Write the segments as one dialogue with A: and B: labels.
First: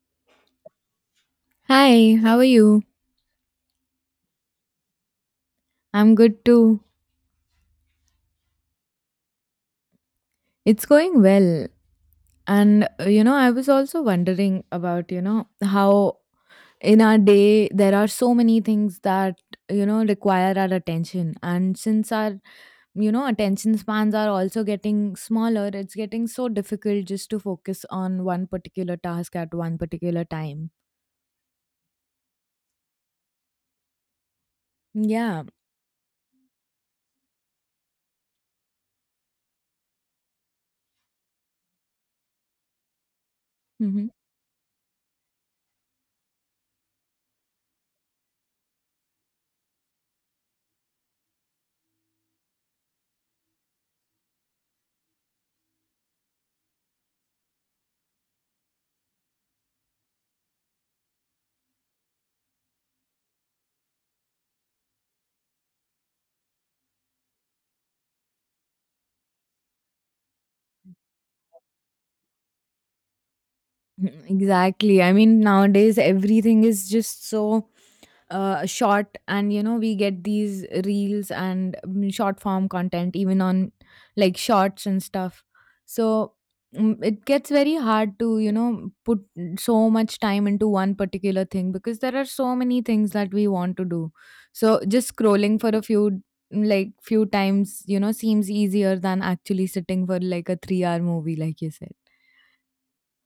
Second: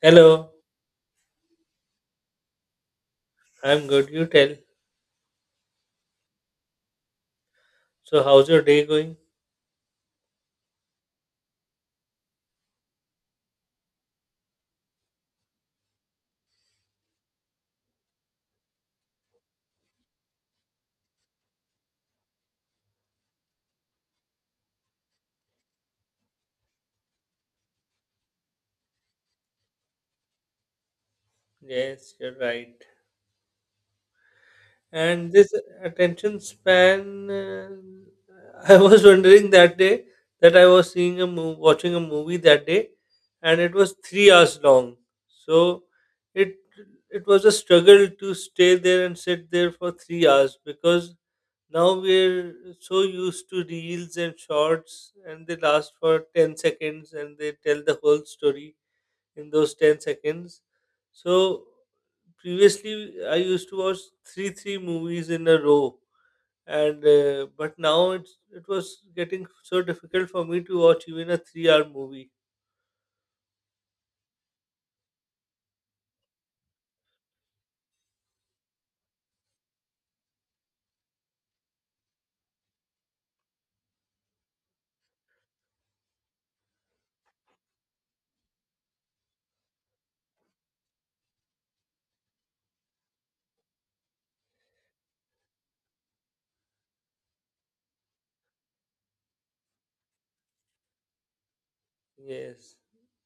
A: Hello,
B: Hi, how are you?
A: I'm good. You tell.
B: I'm good too.
A: So, how's your day going?
B: It's going well. And I was also wondering about, how in our day there are so many things that, require our attention. And since our, attention spans are also getting smaller, it's getting so difficult just to focus on one particular task at one particular time.
A: Yes, you're right. And
B: Yeah.
A: this attention span, I was wondering that day that I was seeing a movie, watching a movie that day, and it was
B: Hmm.
A: 3 hours long. So, it it was a struggle to stay there and sit there for 3 hours because now we're so used to reels and shorts, and they last for 10 seconds and they tell the whole story in those 10 seconds. So previously I used to watch three movies in a row and but now it was getting so difficult for me to watch even a 3-hour movie.
B: Exactly. I mean, nowadays everything is just so short, and we get these reels and short form content even on like shorts and stuff, so it gets very hard to put so much time into one particular thing because there are so many things that we want to do, so just scrolling for a few like few times seems easier than actually sitting for like a 3-hour hour movie like you said.
A: Yes.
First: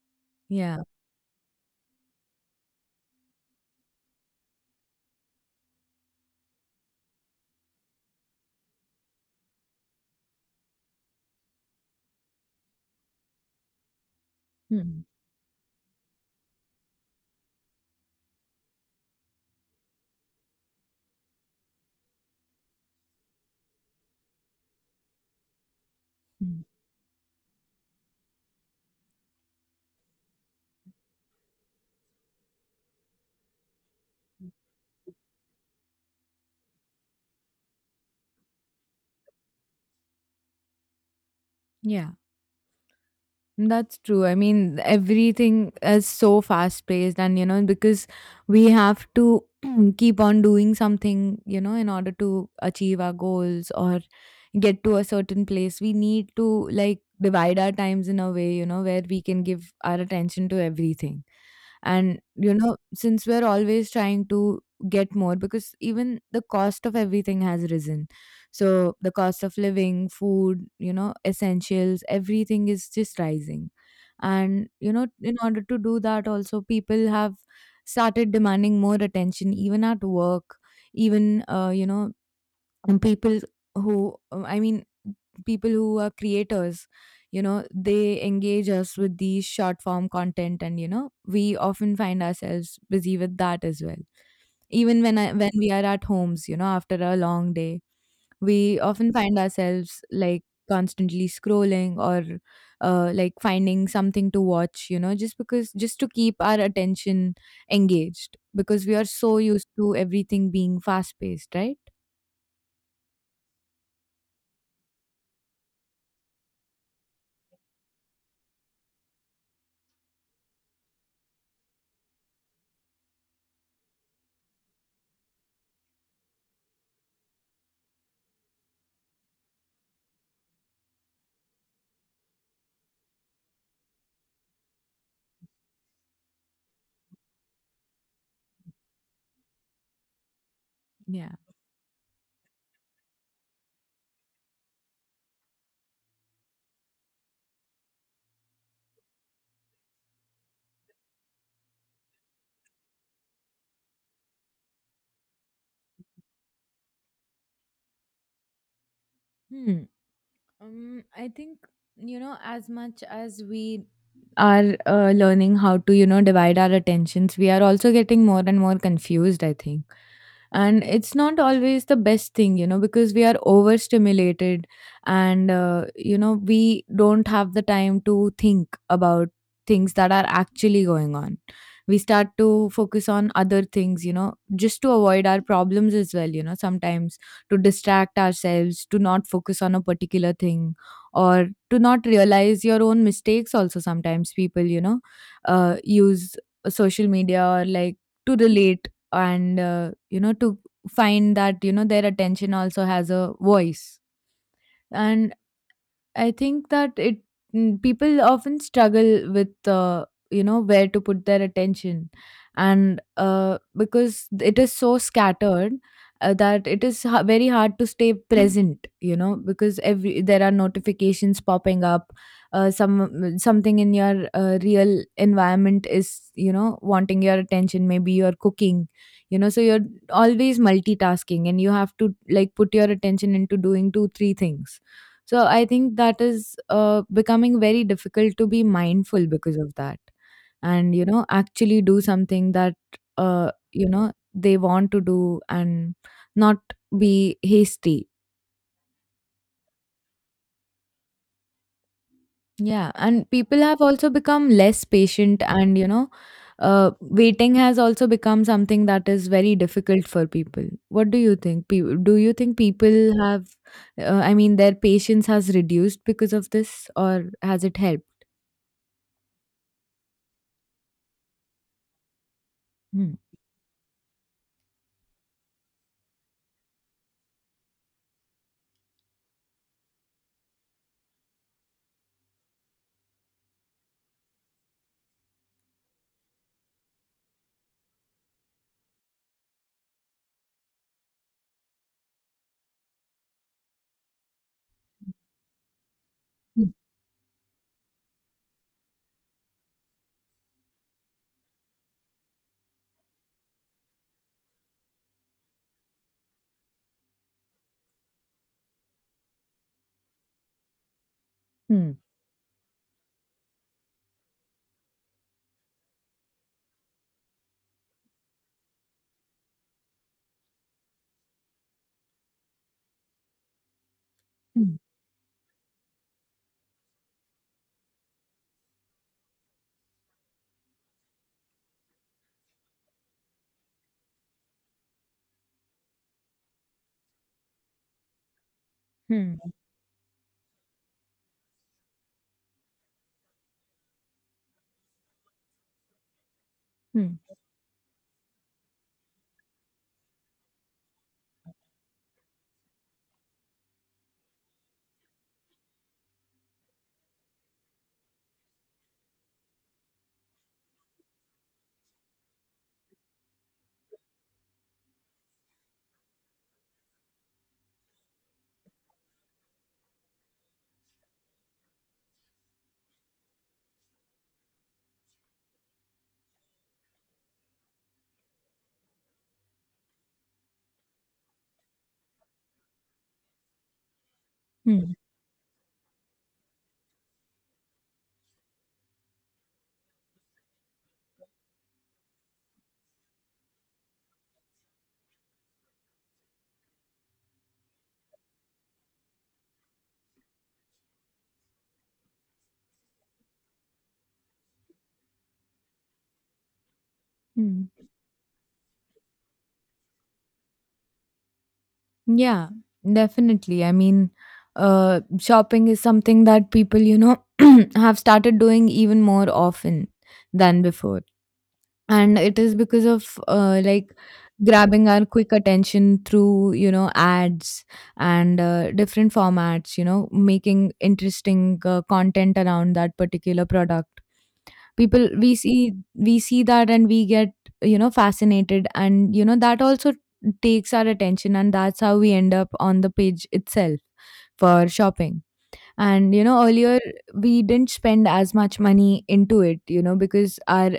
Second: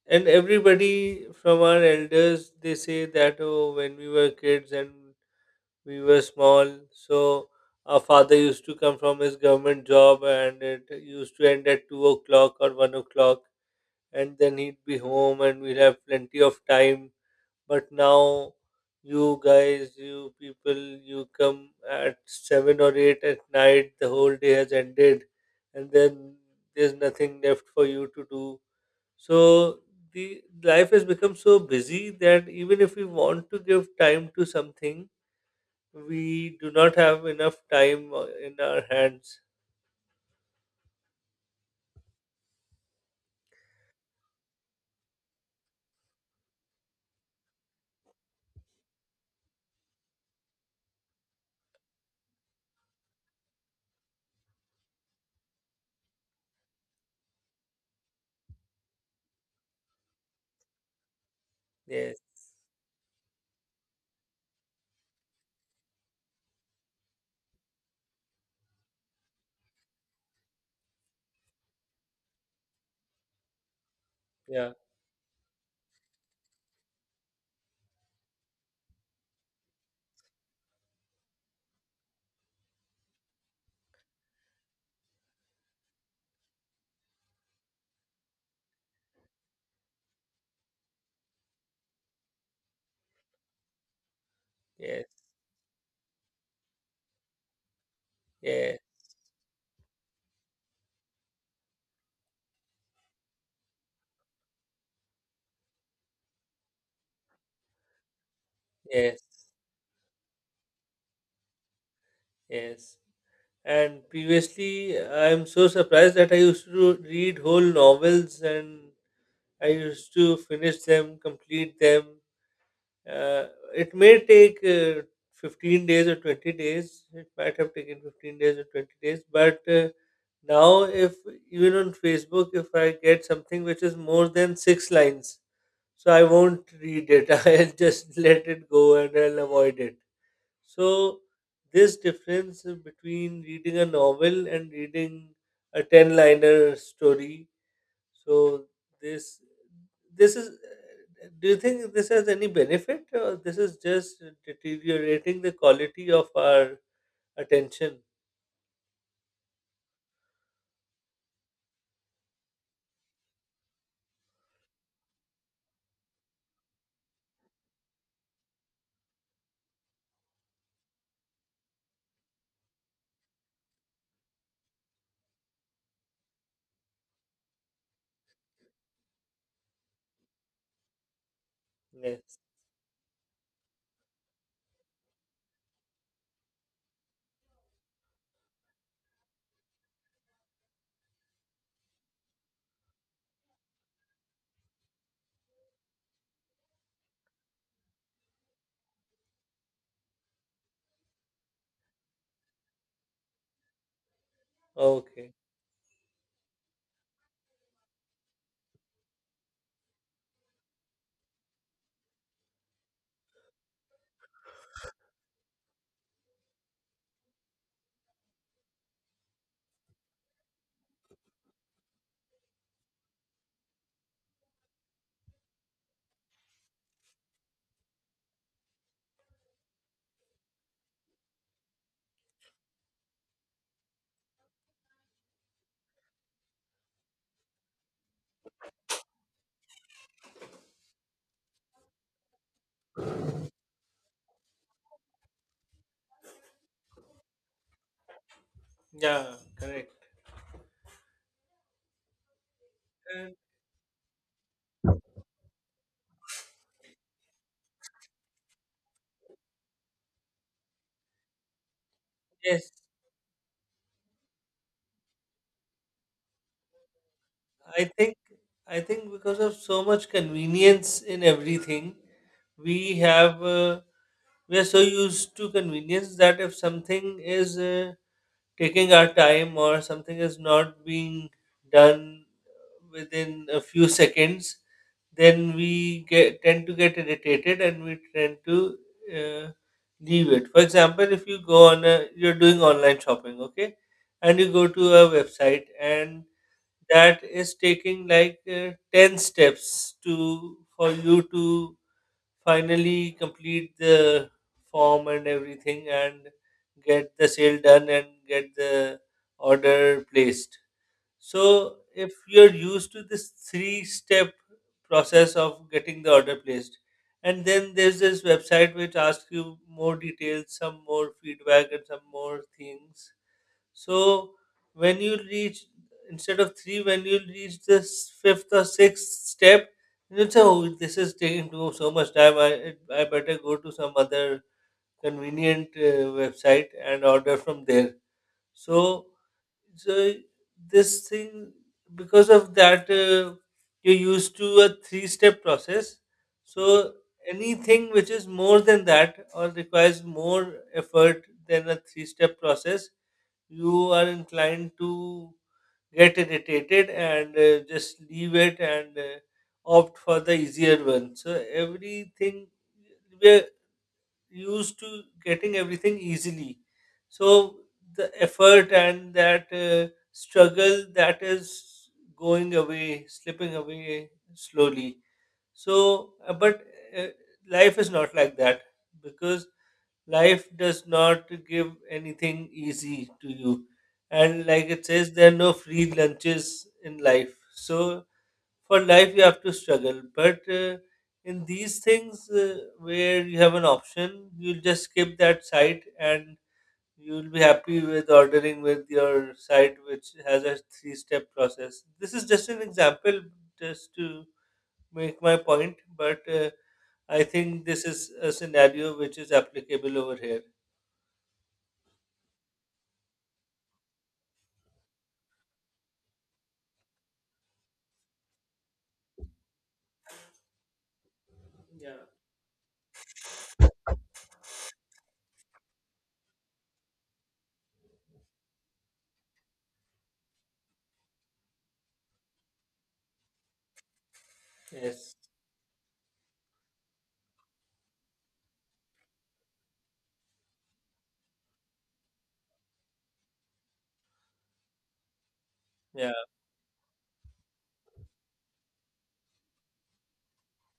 A: And
B: Yeah.
A: everybody from our elders, they say that, oh, when we were kids and we were small, so our father used to come from his government job and it used to end at 2 o'clock or 1 o'clock, and then he'd be
B: Hmm.
A: home and we'd have plenty of time. But now, you guys, you people, you come at 7 or 8 at night, the whole day has ended, and then
B: Hmm.
A: there's nothing left for you to do. So, the life has become so busy that even if we want to give time to something, we do not have enough time in our hands.
B: Yeah. That's true. I mean, everything is so fast paced, and because we have to keep on doing something, in order to achieve our goals or get to a certain place, we need to like divide our times in a way, where we can give our attention to everything.
A: Yes,
B: And, since we're always trying to get more, because even the cost of everything has risen, so the cost of living, food, essentials, everything is just rising. And,
A: yeah,
B: in order to do that, also people have started demanding more attention, even at work, even, and I mean, people who are creators, they engage us with these short form content, and we often find ourselves busy with that as well, even
A: yes,
B: when we are at homes, after a long day,
A: yes,
B: we often find ourselves like constantly scrolling, or like finding something to watch, just because just to keep our attention engaged, because we are
A: yes,
B: so used to everything being fast paced, right?
A: yes. And previously, I'm so surprised that I used to read whole novels and I used to finish them, complete them. Uh, it may take 15 days or 20 days. It might have taken 15 days or 20 days. But now, if even on Facebook, if I get something which is more than six lines, so I won't read it. I'll just let it go and I'll avoid it. So,
B: Yeah.
A: this difference between reading a novel and reading a 10 liner story, so this this is do you think this has any benefit, or this is just deteriorating the quality of our attention?
B: Hmm. I think, as much as we are learning how to, divide our attentions, we are also getting more and more confused, I think, and it's not always the best thing, because we are overstimulated, and we don't have the time to think about things that are actually going on. We start
A: Yes.
B: to focus on other things, just to avoid our problems as well, sometimes to distract ourselves, to not focus on a particular thing, or to not realize your own mistakes. Also sometimes people, use social media, or like, to relate, and to find that their attention also has a voice.
A: Okay.
B: And I think that people often struggle with where to put their attention, and because it is so scattered, that it is very hard to stay present. You know, because every, there are notifications popping up. Something in your real environment is wanting your attention, maybe you're cooking, so you're always multitasking and you have to like put your attention into doing two three things. So I think that is becoming very difficult to be mindful because of that. And, actually do something that, they want to do, and not be hasty.
A: Yeah, correct.
B: Yeah. And
A: And
B: people have also become less patient, and, waiting has also become something that is very difficult for people. What do you think? Do you think
A: yes,
B: people have, I mean, their patience has reduced because of this, or has it
A: I
B: helped?
A: think I think because of so much convenience in everything, we
B: Hmm.
A: have uh, we are so used to convenience that if something is taking our time or something is not being done within a few seconds, then tend to get irritated and we tend to uh, leave it. For example, if you go you're doing online shopping, okay, and you go to a website and that is taking like 10 steps to for you to finally complete the form and everything and get the sale done and get the order placed. So,
B: Hmm.
A: if you're used to this three step process of getting the order placed, and then there's this website which asks you more details, some more feedback, and some more things, so
B: Hmm.
A: when you reach, instead of three, when you reach this fifth or sixth step, you say, "Oh, this is taking too so much time. I better go to some other convenient website and order from there." So
B: Hmm.
A: so this thing, because of that, you're used to a three step process. So
B: Hmm.
A: anything which is more than that or requires more effort than a three step process, you are inclined to get irritated and just leave it and opt for the easier one. So everything, we're used to getting everything easily. So the effort and that struggle, that is going away, slipping away slowly. So, but uh, life is not like that, because life does not give anything easy to you, and like it
B: Hmm.
A: says, there are no free lunches in life. So for life you have to struggle, but in these things, where you have an option, you'll just skip that site and you'll be happy with ordering with your site which has a three step process. This is just an example, just to make my point, but I think this
B: Mm.
A: is a scenario which is applicable over here.
B: Yeah, definitely. I mean, shopping is something that people, have started doing even more often than before.
A: Yeah.
B: And it is because of like grabbing our quick attention through, ads and different formats, making interesting content around that particular product. People,
A: Yes,
B: we see that, and we get, fascinated, and that also takes our attention, and that's how we end up on the page itself for shopping.
A: yeah,
B: And earlier we didn't spend as much money into it, because our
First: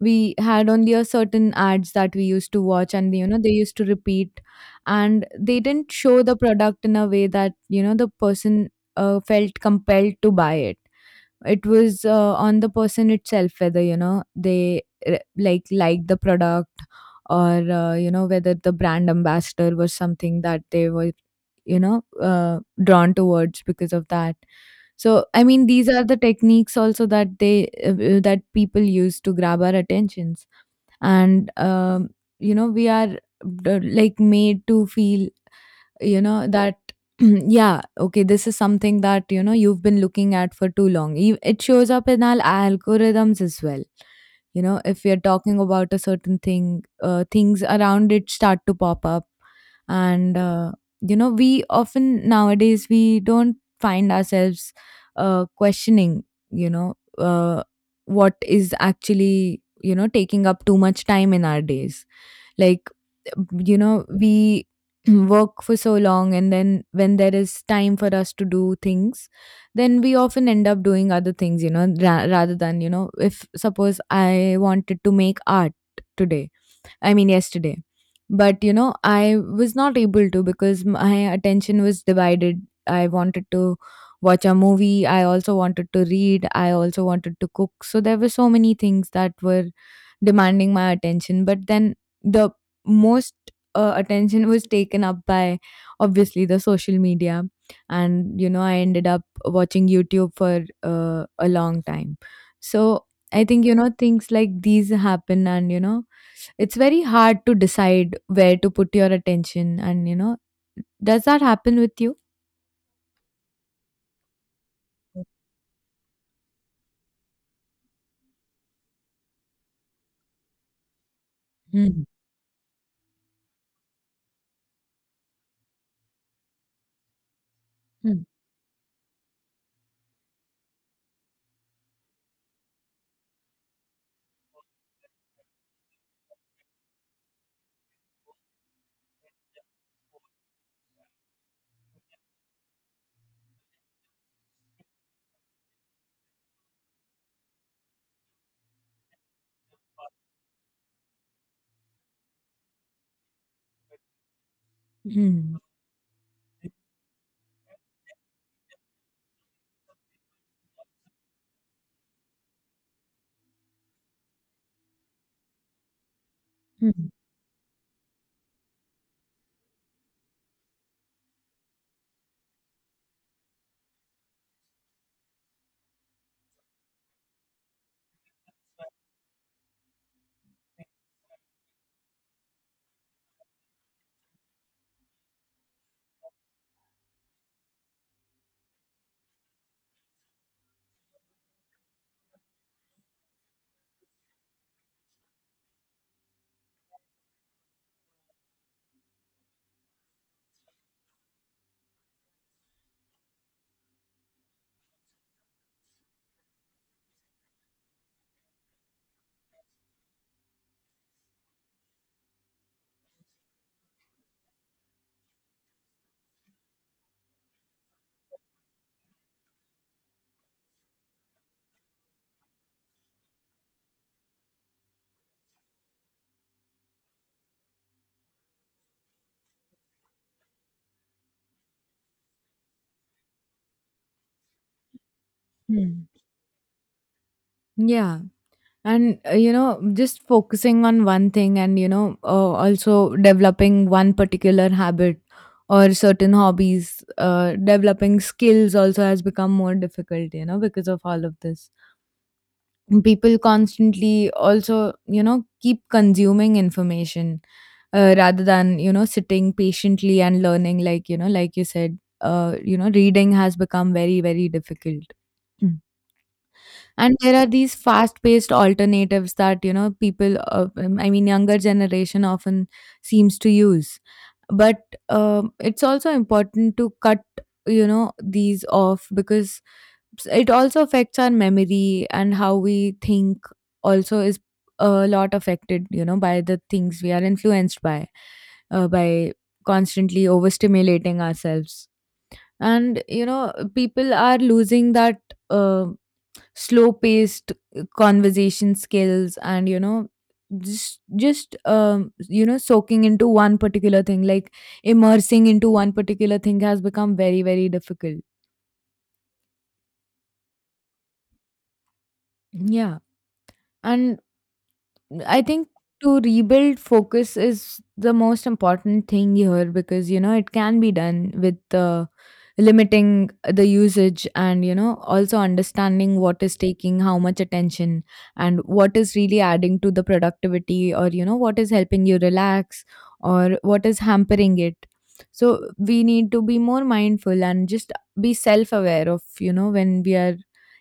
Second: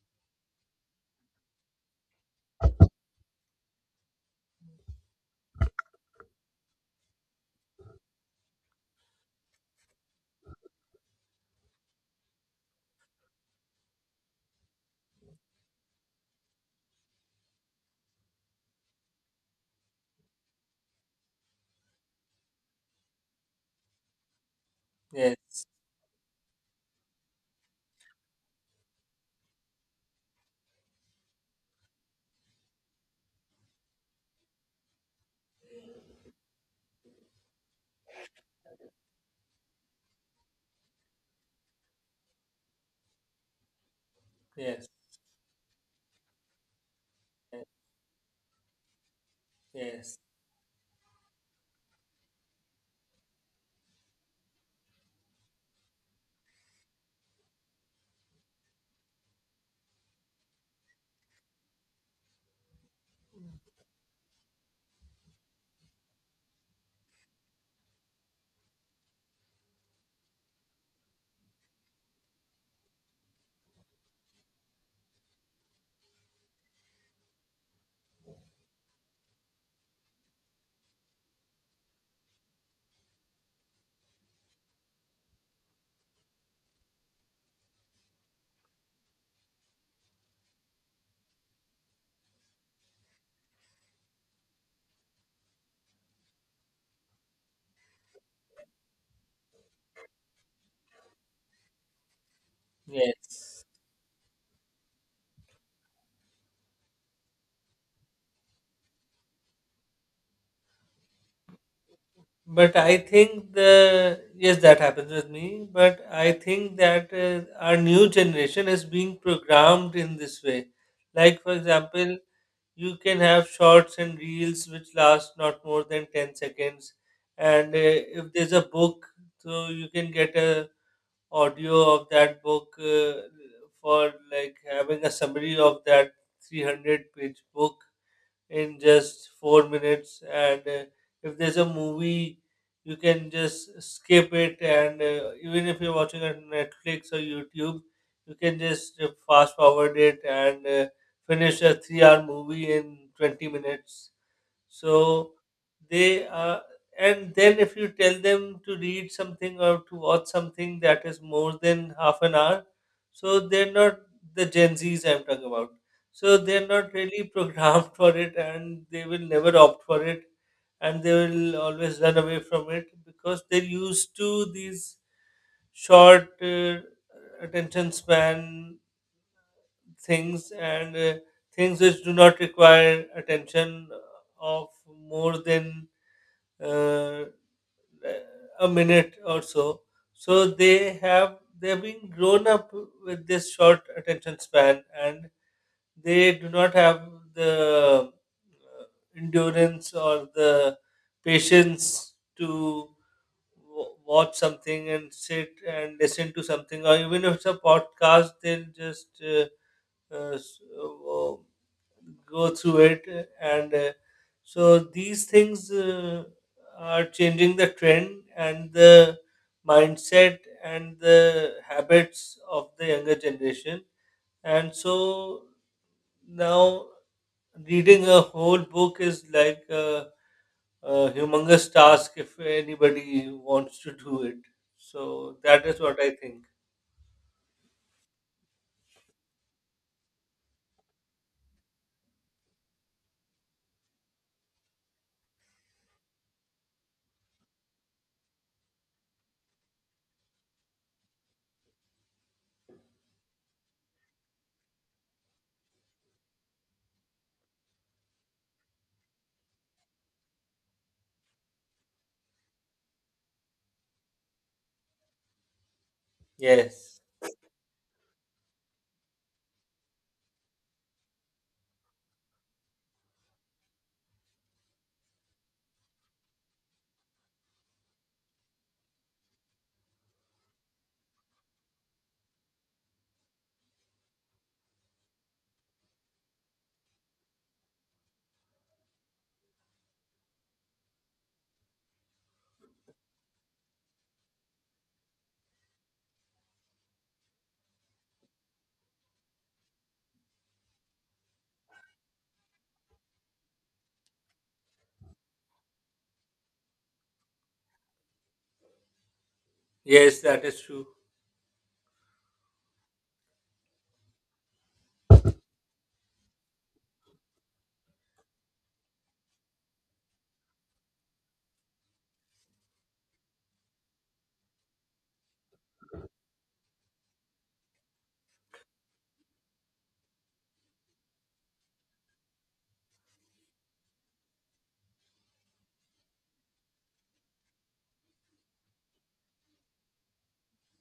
B: we had only a certain ads that we used to watch, and they used to repeat. And they didn't show the product in a way that the person felt compelled to buy it. It was on the person itself, whether they like the product, or whether the brand ambassador was something that they were you know uh, drawn towards because of that. So, I
A: yes,
B: mean, these are the techniques also that they that people use to grab our attentions, and we are like made to feel that yeah, okay, this is something that you've been looking at for too long. It shows up in our algorithms as well. You know,
A: yes,
B: if we are talking about a certain thing, things
A: yes,
B: around it start to pop up.
A: yes,
B: And we often nowadays we don't find ourselves questioning you know uh, what is actually taking up too much time in our days, like we work for so long, and then when there is time for us to do things, then we often end up doing other things, rather than if suppose I wanted to make art today, I mean yesterday, but I was not able to because my attention was divided. I wanted to watch a movie, I also wanted to read, I also wanted to cook, so there were so many things that were demanding my attention. But then the most attention was taken up by obviously the social media, and I ended up watching YouTube for a long time. So I
A: yes.
B: think things like these happen, and it's very hard to decide where to put your attention. And does that happen with you?
A: But I think, the yes, that happens with me. But I think that our new generation is being programmed in this way. Like for
B: Hmm.
A: example, you can have shorts and reels which last not more than 10 seconds, and
B: Hmm.
A: if there's a book, so you can get a audio of that book for like having a summary of that 300-page book in just 4 minutes. And if there's a movie, you can just skip it. And even if you're watching it on Netflix or YouTube, you can just fast forward it and finish a 3 hour movie in 20 minutes. So
B: Hmm.
A: they and then if you tell them to read something or to watch something that is more than half an hour, so they're not, the Gen Zs I'm talking about. So they're not
B: Hmm.
A: really programmed for it, and they will never opt for it, and they will always run away from it, because they're used to these short attention span things, and things which do not require attention of more than uh, a minute or so. So they've been grown up with this short attention span, and they do not have the uh, endurance or the patience to watch something and sit and listen to something, or even if it's a podcast, they'll just uh, s- uh, go through it, and so these things are changing the trend and the mindset and the habits of the younger generation. And so now reading a whole book is like a humongous task if anybody wants to do it. So that is what
B: Hmm.
A: I think.
B: Yeah. And just focusing on one thing, and also developing one particular habit or certain hobbies, developing skills also has become more difficult, because of all of this. People constantly also keep consuming information, rather than sitting patiently and learning, like like you said, reading has become very very difficult.
A: Yes.
B: And there are these fast paced alternatives that people I mean, younger generation often seems to use. But it's also important to cut these off, because it also affects our memory, and how we think also is a lot affected, by the things we are influenced by, by constantly overstimulating ourselves. And people are losing that uh, slow paced conversation skills, and just soaking into one particular thing, like immersing into one particular thing has become very very difficult.
A: Yes, that is true.
B: Yeah. And I think to rebuild focus is the most important thing here, because it can be done with the limiting the usage, and also understanding what is taking how much attention, and what is really adding to the productivity, or what is helping you relax, or what is hampering it. So we need to be more mindful and just be self aware of when we are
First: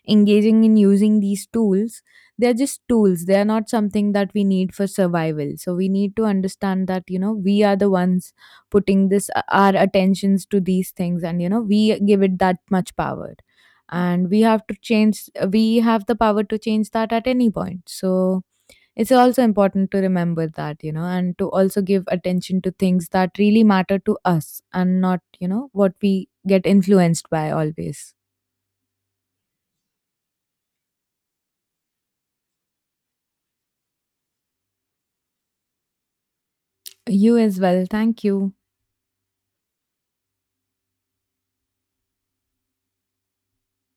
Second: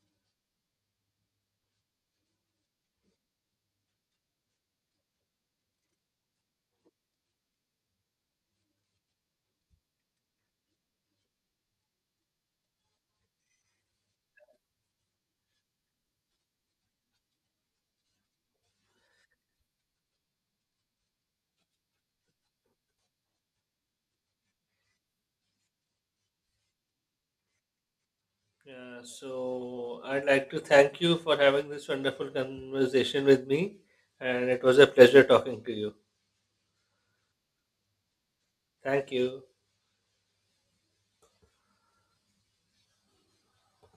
B: engaging in using these tools. They're just tools, they're not something that we need for survival. So we need to understand that we are the ones putting this our attentions to these things, and we give it that much power, and we have to change, we have the power to change that at any point. So it's also important to remember that and to also give attention to things that really matter to us, and not what we get influenced by always.
A: Yeah, so I'd like to thank you for having this wonderful conversation with me, and it was a pleasure talking to you.
B: You as well, thank you.
A: Thank you.